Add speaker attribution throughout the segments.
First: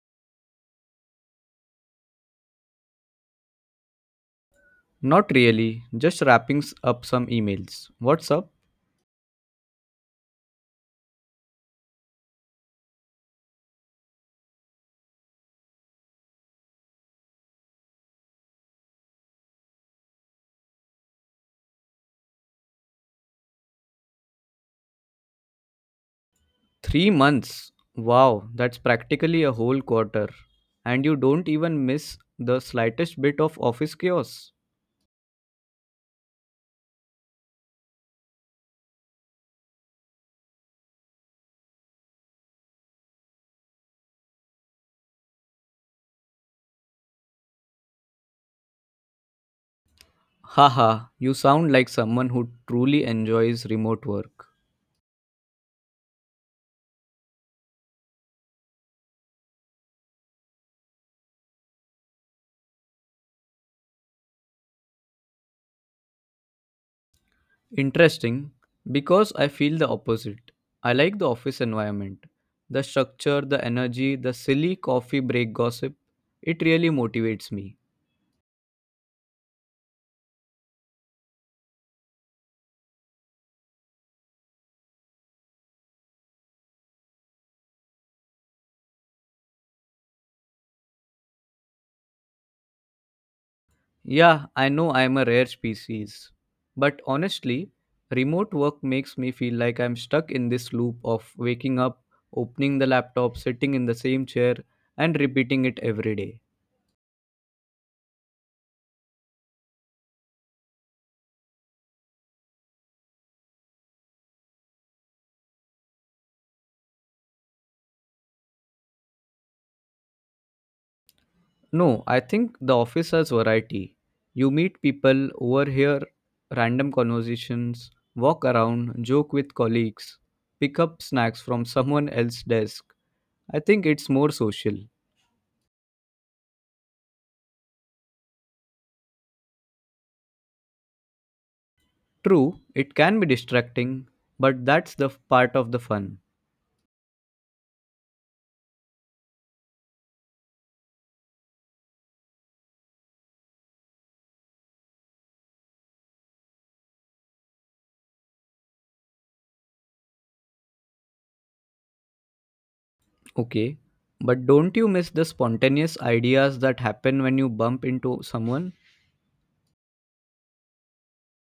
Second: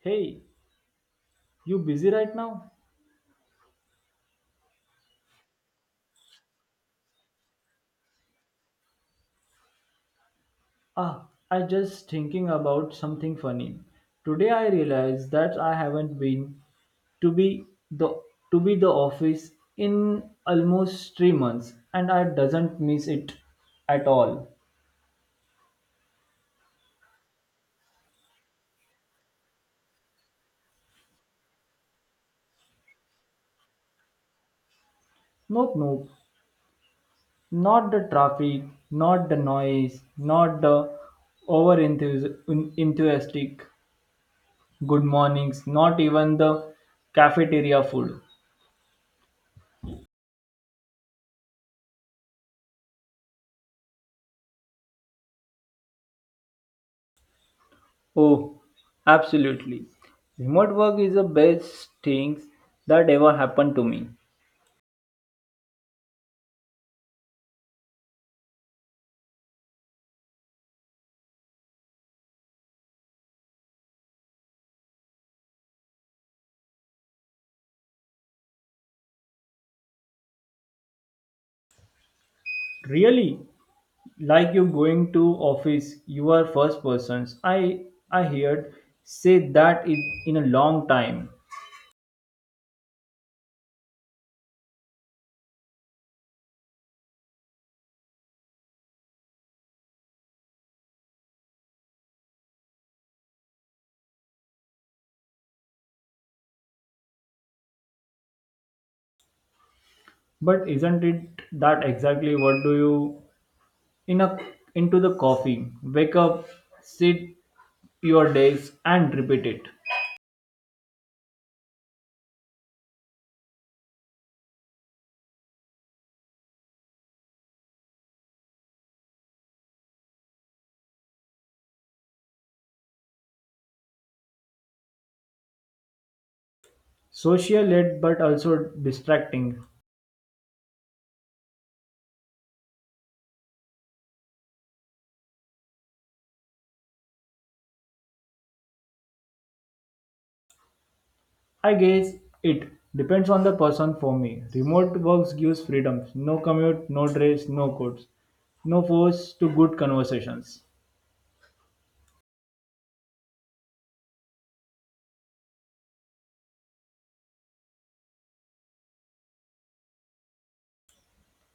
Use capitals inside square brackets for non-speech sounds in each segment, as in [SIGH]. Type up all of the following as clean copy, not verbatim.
Speaker 1: Hey, you busy right now?
Speaker 2: Not really, just wrapping up some emails. What's up?
Speaker 1: I just thinking about something funny. Today I realized that I haven't been to be the to be the office in almost 3 months and I doesn't miss it at all.
Speaker 2: 3 months. Wow, that's practically a whole quarter. And you don't even miss the slightest bit of office chaos.
Speaker 1: Nope, nope. Not the traffic, not the noise, not the over enthusiastic good mornings, not even the cafeteria food.
Speaker 2: Haha, you sound like someone who truly enjoys remote work.
Speaker 1: Oh, absolutely. Remote work is the best thing that ever happened to me.
Speaker 2: Interesting, because I feel the opposite. I like the office environment. The structure, the energy, the silly coffee break gossip. It really motivates me.
Speaker 1: Really, like you going to office, you are first persons. I heard say that it in a long time.
Speaker 2: Yeah, I know I'm a rare species. But honestly, remote work makes me feel like I'm stuck in this loop of waking up, opening the laptop, sitting in the same chair, and repeating it every day.
Speaker 1: But isn't it that exactly what do you in a into the coffee? Wake up, sit your days and repeat it.
Speaker 2: No, I think the office has variety. You meet people, overhear random conversations, walk around, joke with colleagues, pick up snacks from someone else's desk. I think it's more social.
Speaker 1: Social led but also distracting.
Speaker 2: True, it can be distracting, but that's part of the fun.
Speaker 1: I guess it depends on the person for me. Remote works gives freedoms. No commute, no dress, no codes, no force to good conversations.
Speaker 2: Okay. But don't you miss the spontaneous ideas that happen when you bump into someone?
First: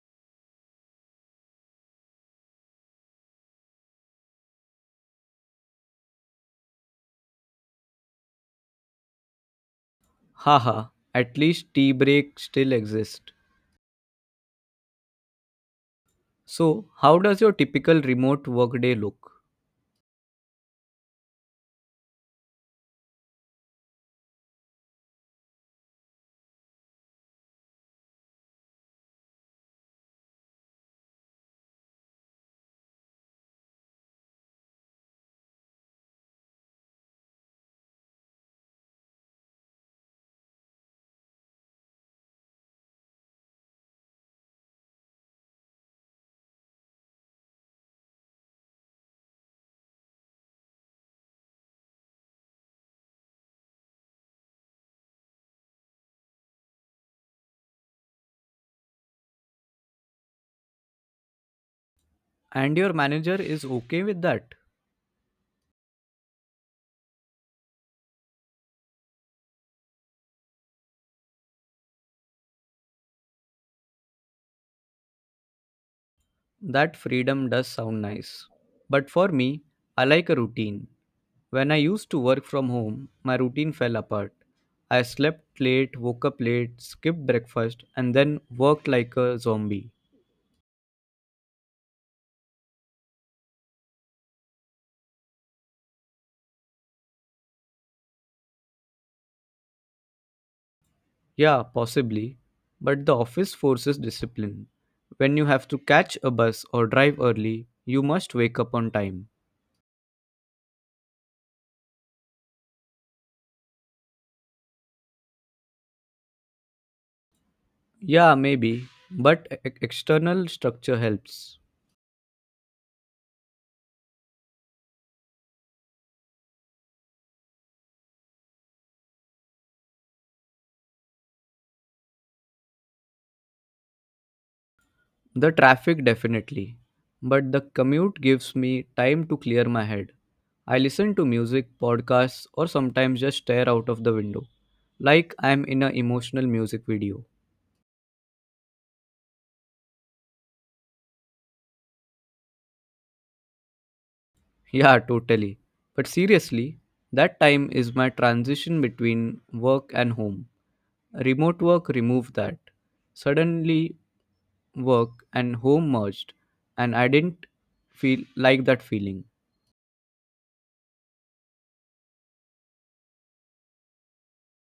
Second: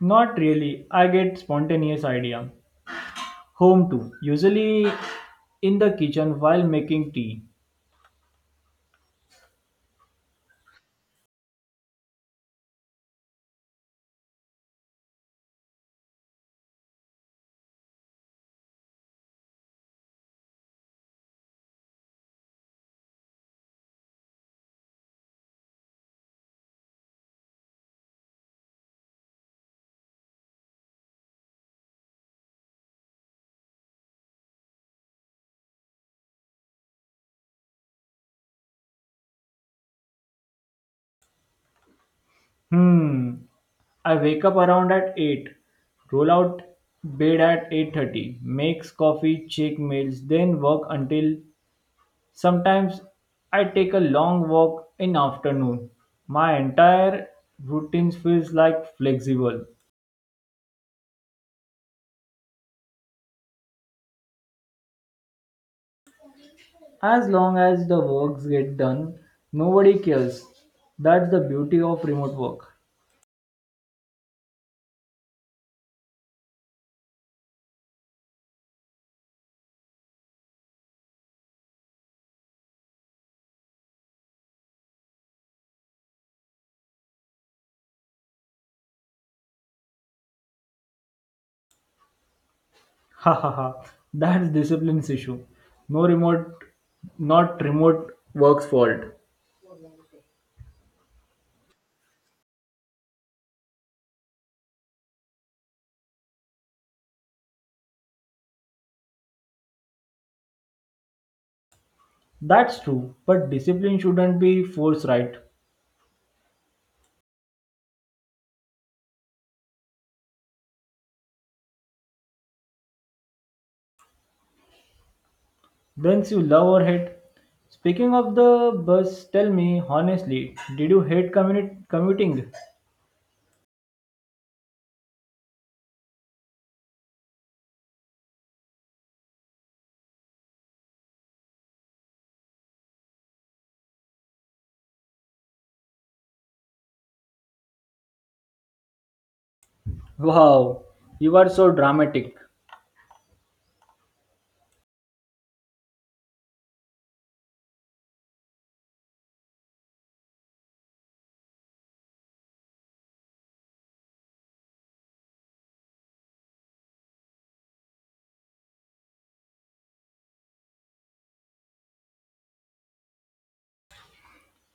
Speaker 1: Not really. I get spontaneous idea. Home too. Usually in the kitchen while making tea.
Speaker 2: Haha, at least tea break still exists. So, how does your typical remote workday look?
Speaker 1: Hmm. I wake up around at 8. Roll out bed at 8:30. Makes coffee, check mails, then work until. Sometimes I take a long walk in afternoon. My entire routine feels like flexible.
Speaker 2: And your manager is okay with that?
Speaker 1: As long as the works get done, nobody cares. That's the beauty of remote work. [LAUGHS]
Speaker 2: That freedom does sound nice. But for me, I like a routine. When I used to work from home, my routine fell apart. I slept late, woke up late, skipped breakfast, and then worked like a zombie.
Speaker 1: Ha ha ha. That's discipline's issue. No remote, not remote work's fault.
Speaker 2: Yeah, possibly. But the office forces discipline. When you have to catch a bus or drive early, you must wake up on time.
Speaker 1: That's true, but discipline shouldn't be forced, right?
Speaker 2: Yeah, maybe. But external structure helps.
Speaker 1: Brings you love or hate. Speaking of the bus, tell me honestly, did you hate commuting?
Speaker 2: The traffic definitely. But the commute gives me time to clear my head. I listen to music, podcasts, or sometimes just stare out of the window, like I'm in an emotional music video.
Speaker 1: Wow, you are so dramatic.
Speaker 2: Yeah, totally. But seriously, that time is my transition between work and home. Remote work removed that. Suddenly, work and home merged, and I didn't feel like that feeling.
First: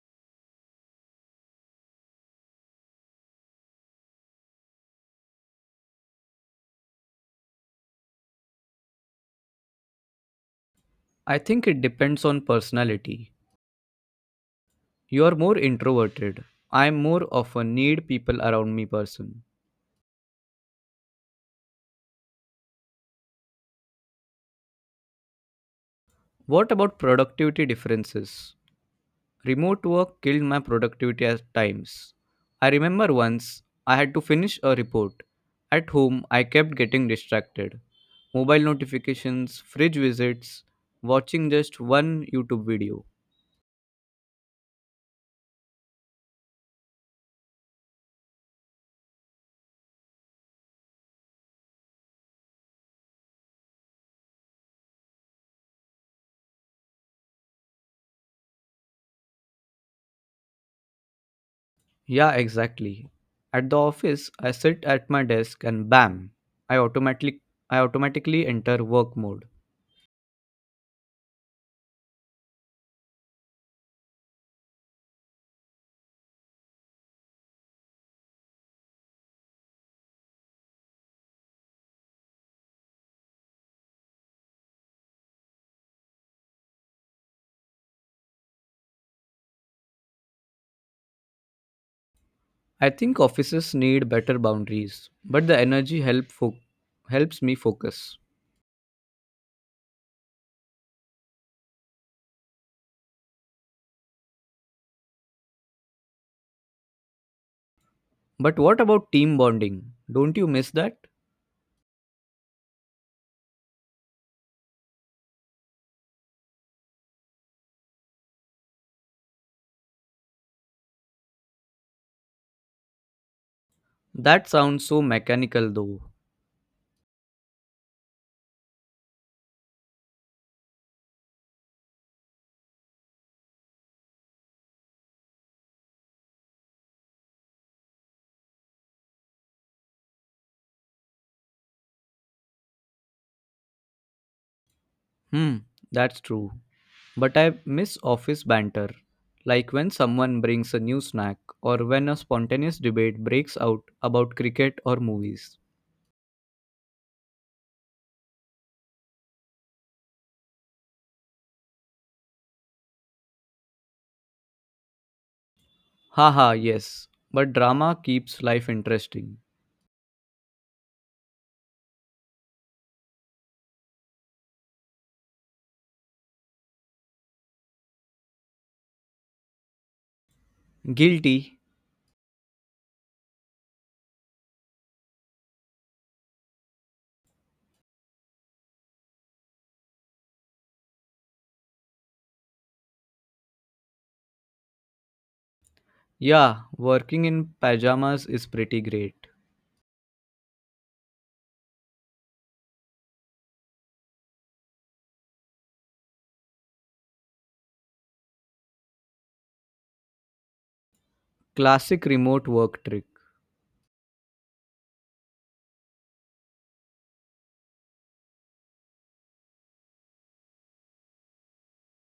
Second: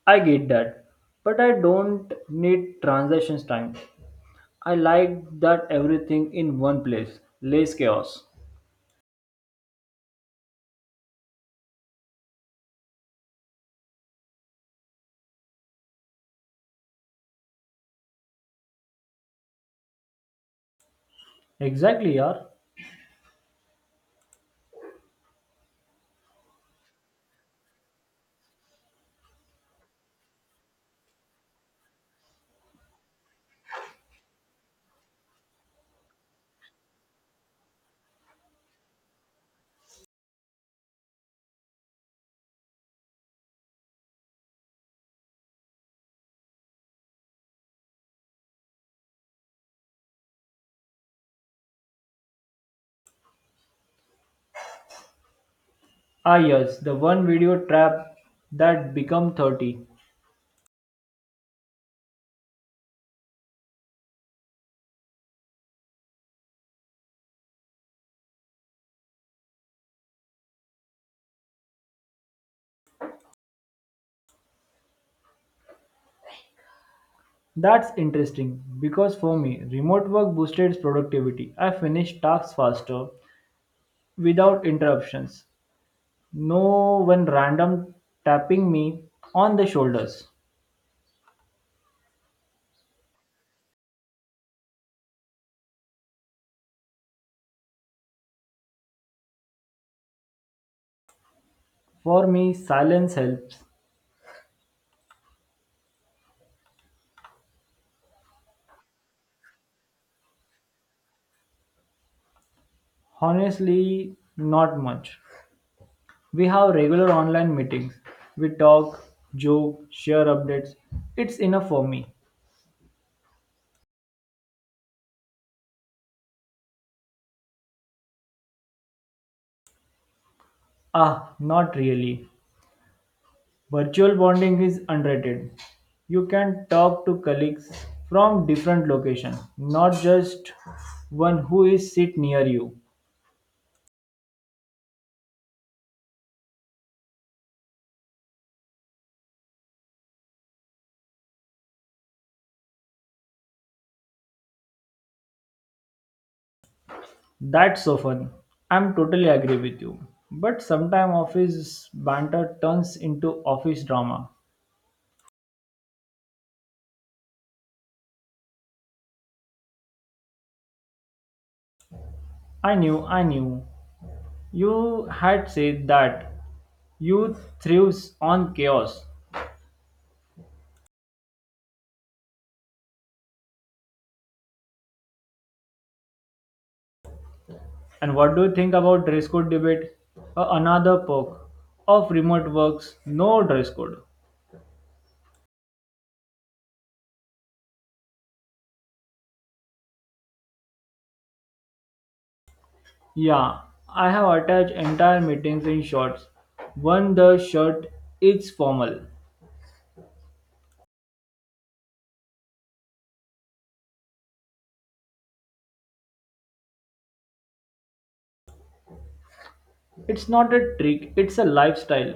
Speaker 1: I get that. But I don't need transitions time. I like that everything in one place. Less chaos.
Speaker 2: I think it depends on personality. You are more introverted. I am more of a need people around me person.
Speaker 1: Exactly, yaar.
Speaker 2: What about productivity differences? Remote work killed my productivity at times. I remember once I had to finish a report. At home, I kept getting distracted. Mobile notifications, fridge visits, watching just one YouTube video.
Speaker 1: Yes, the one video trap that become 30.
Speaker 2: Yeah, exactly. At the office, I sit at my desk and bam, I automatically I automatically enter work mode.
Speaker 1: That's interesting because for me, remote work boosted productivity. I finished tasks faster without interruptions. No one random tapping me on the shoulders.
Speaker 2: I think offices need better boundaries, but the energy helps me focus.
Speaker 1: For me, silence helps.
Speaker 2: But what about team bonding? Don't you miss that?
Speaker 1: Honestly, not much. We have regular online meetings. We talk, joke, share updates. It's enough for me.
Speaker 2: That sounds so mechanical though.
Speaker 1: Not really. Virtual bonding is underrated. You can talk to colleagues from different locations, not just one who is sit near you.
Speaker 2: Hmm, that's true. But I miss office banter. Like when someone brings a new snack or when a spontaneous debate breaks out about cricket or movies.
Speaker 1: That's so fun. I'm totally agree with you. But sometime office banter turns into office drama.
Speaker 2: Haha, yes. But drama keeps life interesting.
Speaker 1: I knew. You had said that you thrives on chaos.
Speaker 2: Guilty?
Speaker 1: And what do you think about dress code debate? Another perk of remote works, no dress code.
Speaker 2: Yeah, working in pajamas is pretty great.
Speaker 1: Yeah, I have attached entire meetings in shorts. One the shirt is formal.
Speaker 2: Classic remote work trick.
Speaker 1: It's not a trick, it's a lifestyle.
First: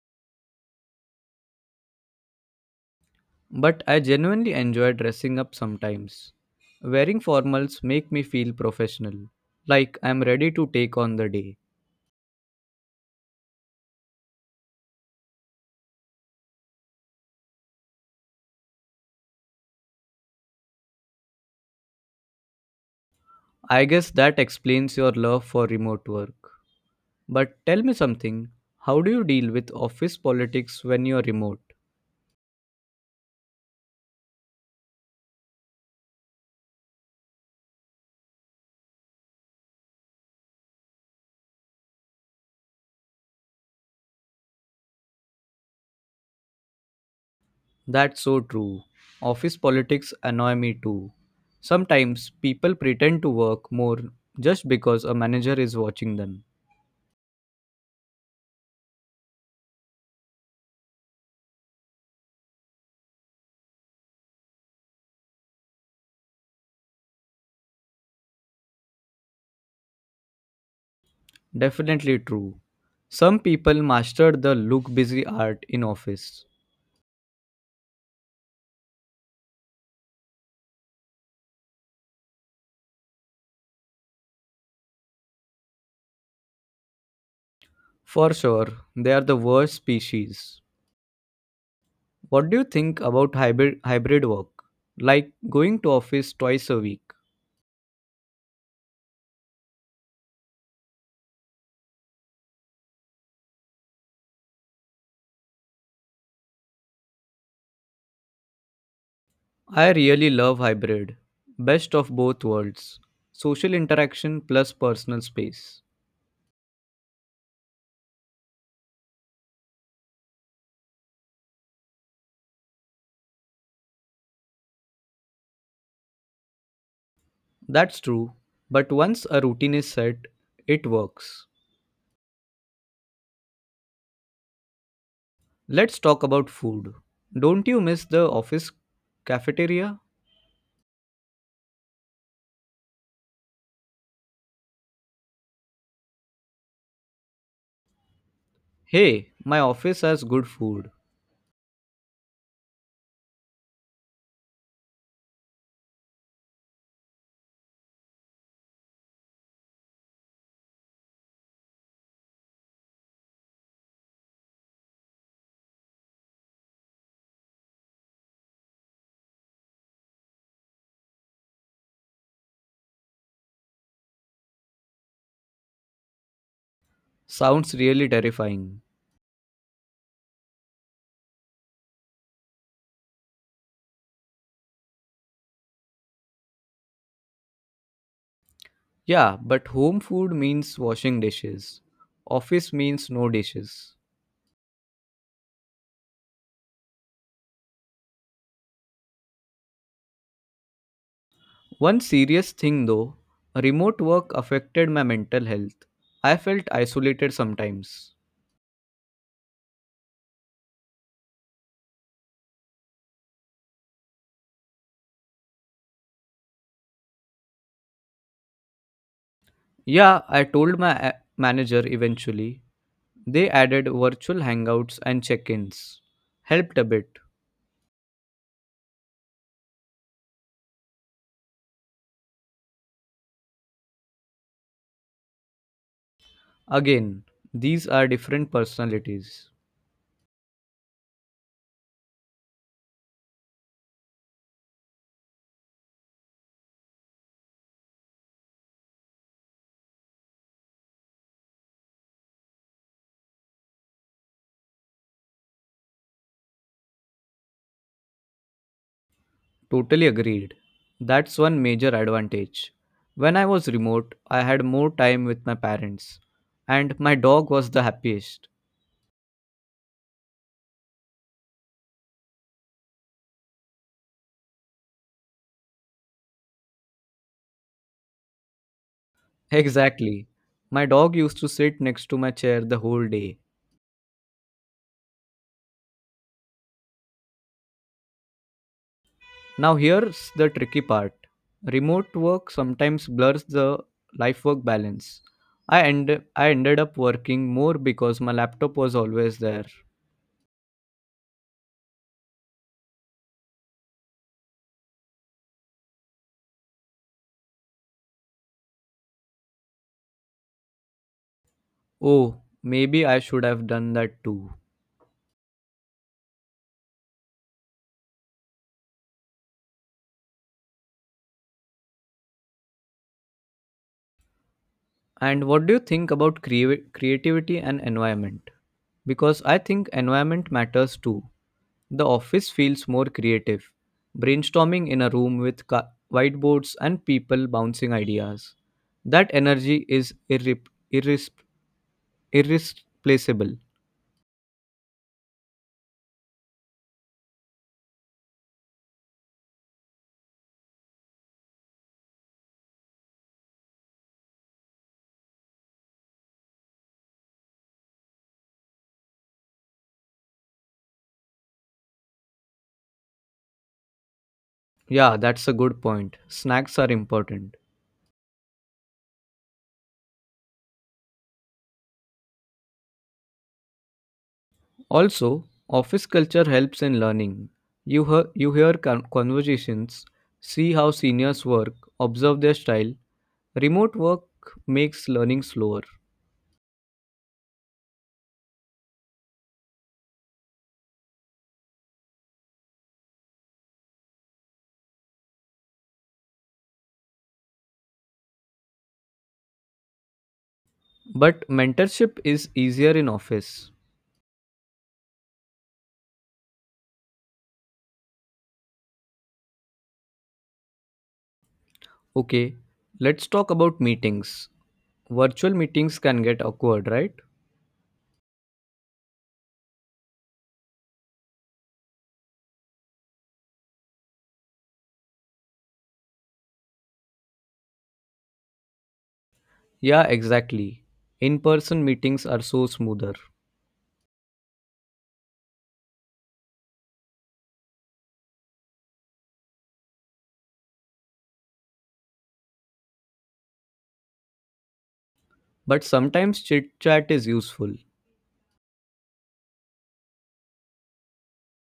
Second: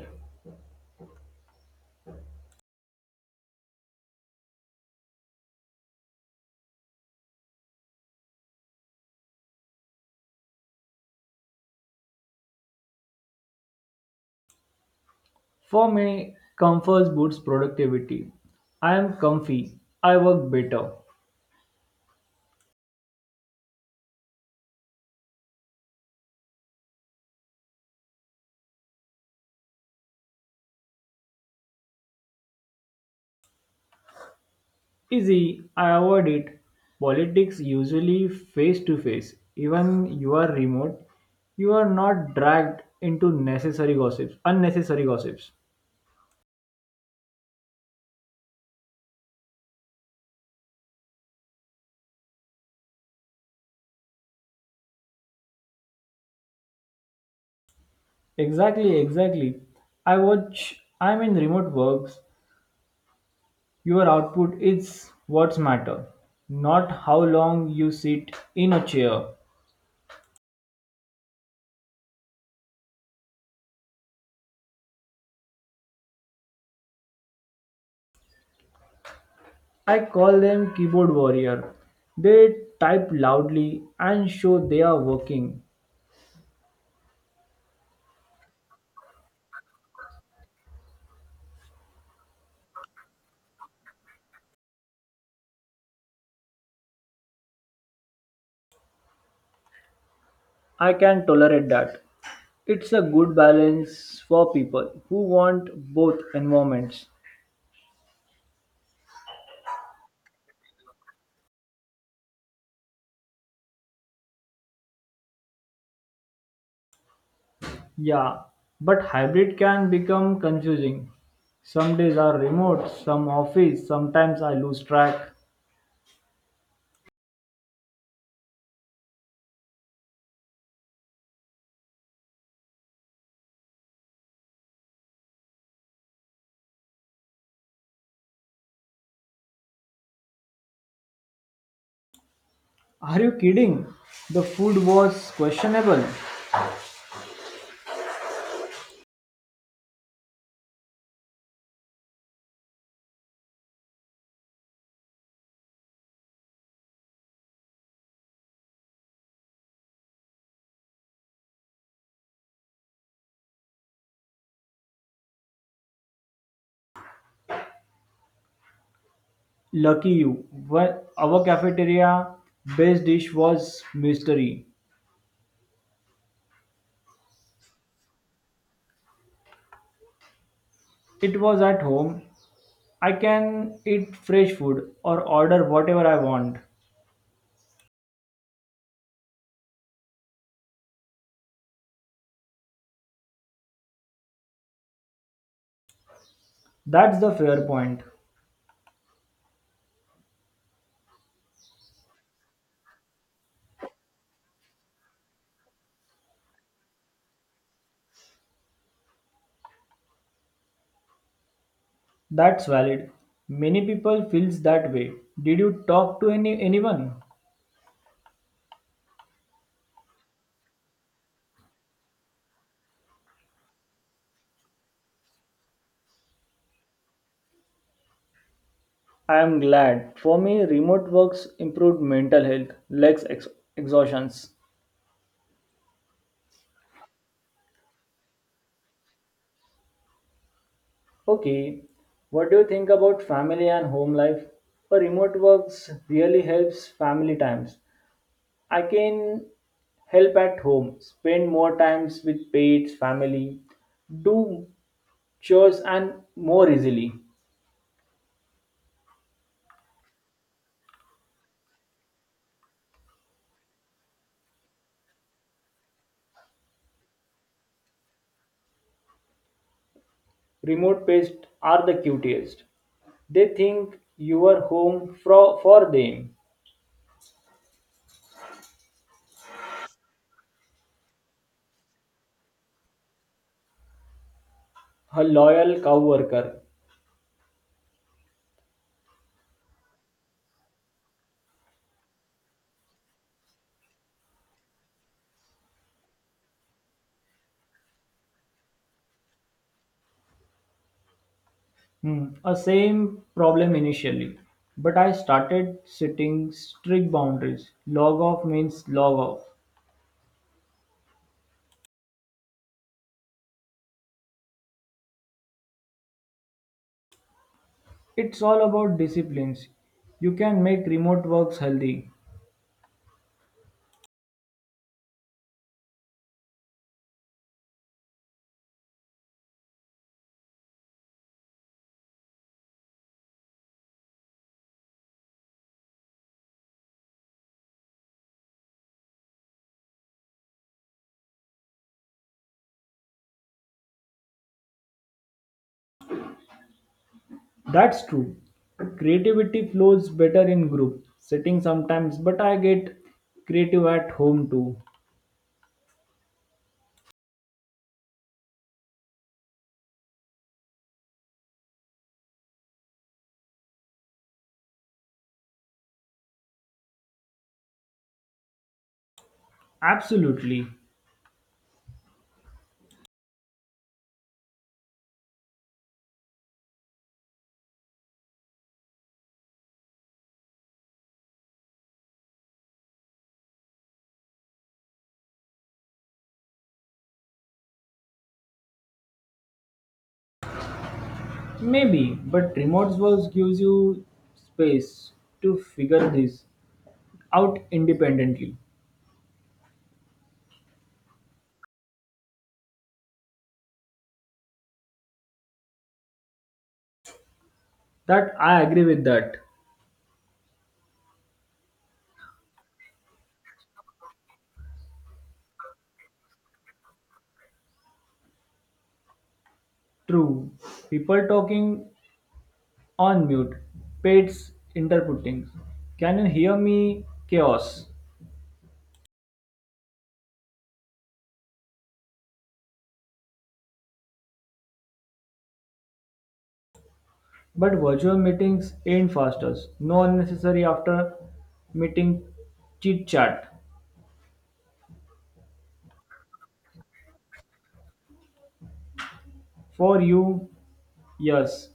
Speaker 2: But I genuinely enjoy dressing up sometimes. Wearing formals make me feel professional, like I'm ready to take on the day.
Speaker 1: For me, comfort boosts productivity. I am comfy, I work better.
Speaker 2: I guess that explains your love for remote work. But tell me something, how do you deal with office politics when you're remote?
Speaker 1: Easy, I avoid it. Politics usually face to face. Even you are remote, you are not dragged into unnecessary gossips.
Speaker 2: That's so true. Office politics annoy me too. Sometimes people pretend to work more just because a manager is watching them.
Speaker 1: Exactly, exactly. I'm in remote works. Your output is what's matter, not how long you sit in a chair.
Speaker 2: Definitely true. Some people mastered the look busy art in office.
Speaker 1: I call them keyboard warrior. They type loudly and show they are working.
Speaker 2: For sure, they are the worst species. What do you think about hybrid work? Like going to office twice a week.
Speaker 1: I can tolerate that. It's a good balance for people who want both environments.
Speaker 2: I really love hybrid. Best of both worlds. Social interaction plus personal space.
Speaker 1: Yeah, but hybrid can become confusing. Some days are remote, some office, sometimes I lose track.
Speaker 2: That's true, but once a routine is set, it works. Let's talk about food. Don't you miss the office cafeteria?
Speaker 1: Are you kidding? The food was questionable.
Speaker 2: Hey, my office has good food.
Speaker 1: Lucky you. Well, our cafeteria best dish was mystery.
Speaker 2: Sounds really terrifying.
Speaker 1: It was at home I can eat fresh food or order whatever I want.
Speaker 2: Yeah, but home food means washing dishes. Office means no dishes.
Speaker 1: That's the fair point.
Speaker 2: One serious thing though, remote work affected my mental health. I felt isolated sometimes.
Speaker 1: That's valid. Many people feels that way. Did you talk to anyone?
Speaker 2: Yeah, I told my manager eventually. They added virtual hangouts and check ins. Helped a bit.
Speaker 1: I am glad. For me, remote works improved mental health, less exhaustions.
Speaker 2: Again, these are different personalities.
Speaker 1: Okay, what do you think about family and home life? For remote works really helps family times. I can help at home, spend more times with pets, family, do chores and more easily.
Speaker 2: Totally agreed. That's one major advantage. When I was remote, I had more time with my parents, and my dog was the happiest.
Speaker 1: Remote pests are the cutest. They think you are home for them.
Speaker 2: [LAUGHS] Exactly. My dog used to sit next to my chair the whole day.
Speaker 1: A loyal cow worker.
Speaker 2: Now, here's the tricky part remote work sometimes blurs the life work balance. I ended up working more because my laptop was always there.
Speaker 1: A same problem initially, but I started setting strict boundaries. Log off means log off.
Speaker 2: Oh, maybe I should have done that too.
Speaker 1: It's all about disciplines. You can make remote works healthy.
Speaker 2: And what do you think about creativity and environment? Because I think environment matters too. The office feels more creative, brainstorming in a room with whiteboards and people bouncing ideas. That energy is irris- irreplaceable.
Speaker 1: That's true. Creativity flows better in group setting sometimes, but I get creative at home too.
Speaker 2: Yeah, that's a good point. Snacks are important.
Speaker 1: Absolutely.
Speaker 2: Also, office culture helps in learning. You hear conversations, see how seniors work, observe their style. Remote work makes learning slower,
Speaker 1: Maybe, but remote work gives you space to figure this out independently.
Speaker 2: but mentorship is easier in office.
Speaker 1: That I agree with that.
Speaker 2: Okay, let's talk about meetings. Virtual meetings can get awkward, right?
Speaker 1: True. People talking on mute, pets interpreting. Can you hear me? Chaos.
Speaker 2: Yeah, exactly. In person meetings are so smoother,
Speaker 1: But virtual meetings ain't faster. No unnecessary after meeting chit chat.
Speaker 2: but sometimes chit chat is useful.
Speaker 1: For you, yes.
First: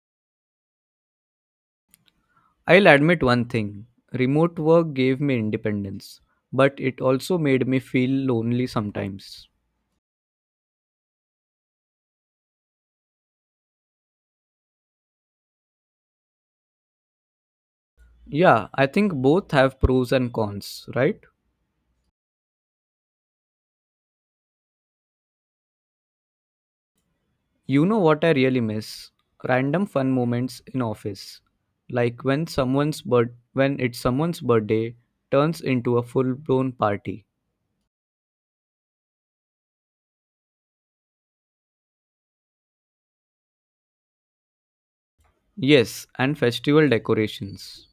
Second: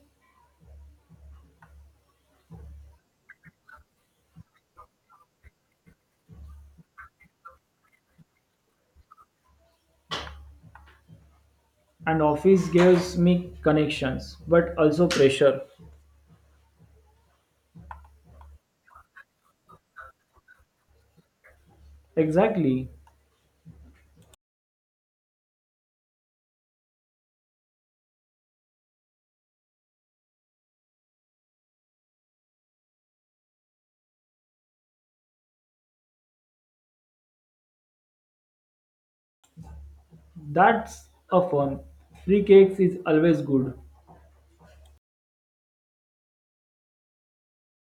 Speaker 2: I'll admit one thing remote work gave me independence, but it also made me feel lonely sometimes.
Speaker 1: And office gives me connections, but also pressure.
Speaker 2: Yeah, I think both have pros and cons, right?
Speaker 1: Exactly.
Speaker 2: You know what I really miss? Random fun moments in office. Like when it's someone's birthday turns into a full-blown party.
Speaker 1: That's a fun. Free cakes is always good.
Speaker 2: Yes, and festival decorations.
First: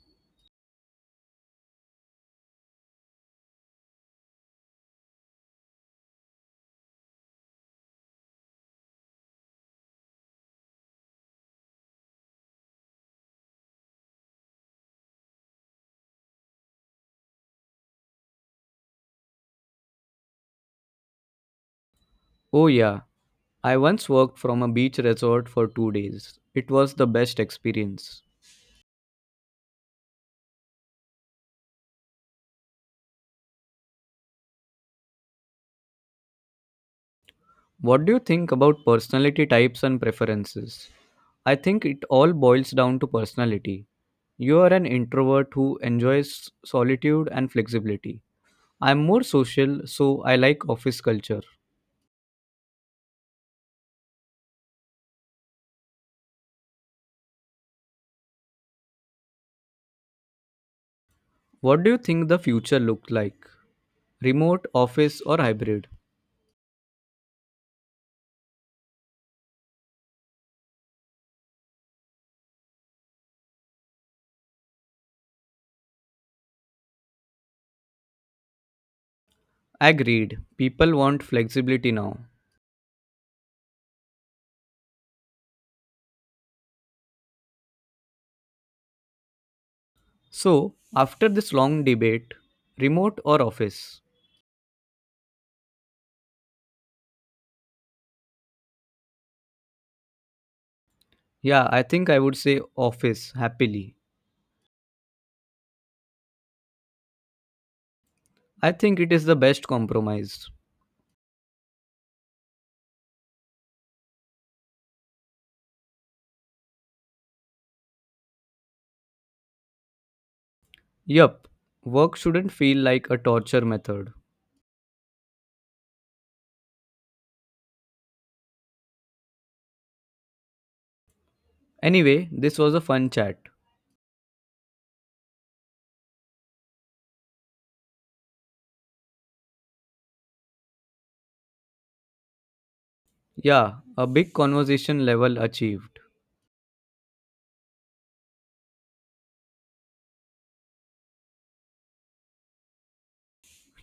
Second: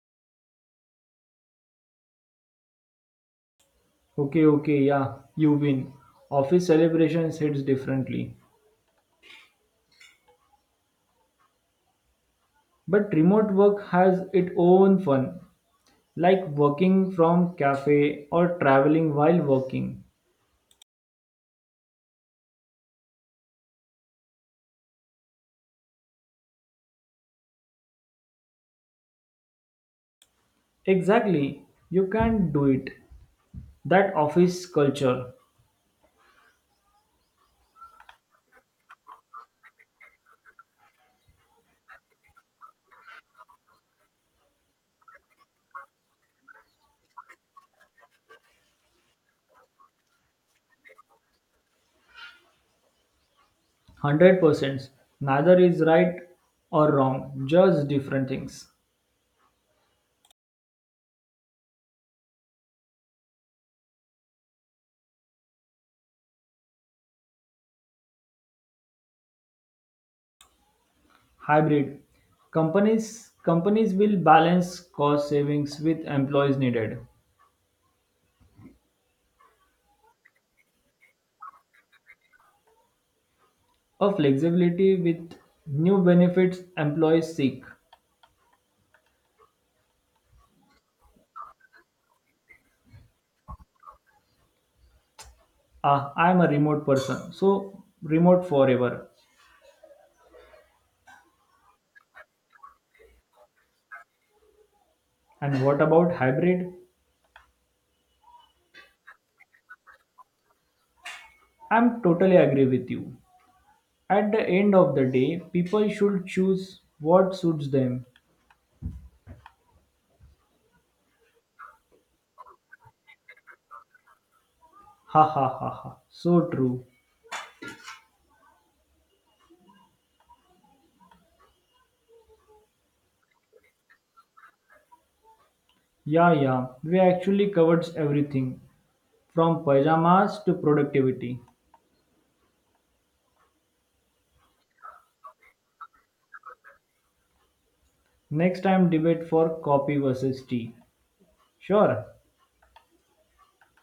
Speaker 1: Okay, okay, yeah, you win. Office celebrations hits differently. But remote work has its own fun, like working from cafe or traveling while working.
Speaker 2: Oh yeah, I once worked from a beach resort for 2 days. It was the best experience.
Speaker 1: Exactly. You can do it. That office culture,
Speaker 2: What do you think about personality types and preferences? I think it all boils down to personality. You are an introvert who enjoys solitude and flexibility. I'm more social, so I like office culture.
Speaker 1: 100%. Neither is right or wrong, just different things.
Speaker 2: What do you think the future looks like? Remote, office, or hybrid?
Speaker 1: Hybrid companies will balance cost savings with employees needed
Speaker 2: Agreed. People want flexibility now.
Speaker 1: or flexibility with new benefits employees seek.
Speaker 2: So, after this long debate, remote or office?
Speaker 1: I'm a remote person, so remote forever.
Speaker 2: Yeah, I think I would say office happily.
Speaker 1: And what about hybrid?
Speaker 2: I think it is the best compromise.
Speaker 1: I'm totally agree with you. At the end of the day, people should choose what suits them.
Speaker 2: Yup, work shouldn't feel like a torture method.
Speaker 1: Ha ha ha ha. So true.
Speaker 2: Anyway, this was a fun chat.
Speaker 1: Yeah, yeah. We actually covered everything from pajamas to productivity.
Speaker 2: Yeah, a big conversation level achieved.
Speaker 1: Next time, debate for coffee versus tea. Sure.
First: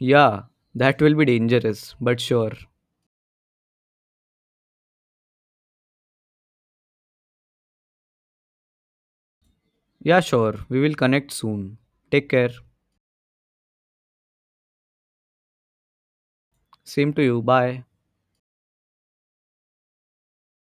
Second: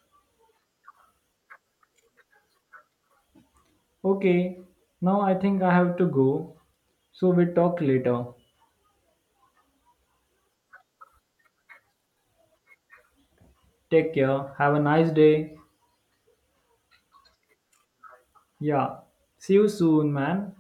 Speaker 2: Yeah, that will be dangerous, but sure.
Speaker 1: Okay. Now I think I have to go. So we talk later.
Speaker 2: Yeah, sure. We will connect soon. Take care.
Speaker 1: Take care. Have a nice day.
Speaker 2: Same to you. Bye.
Speaker 1: Yeah. See you soon, man.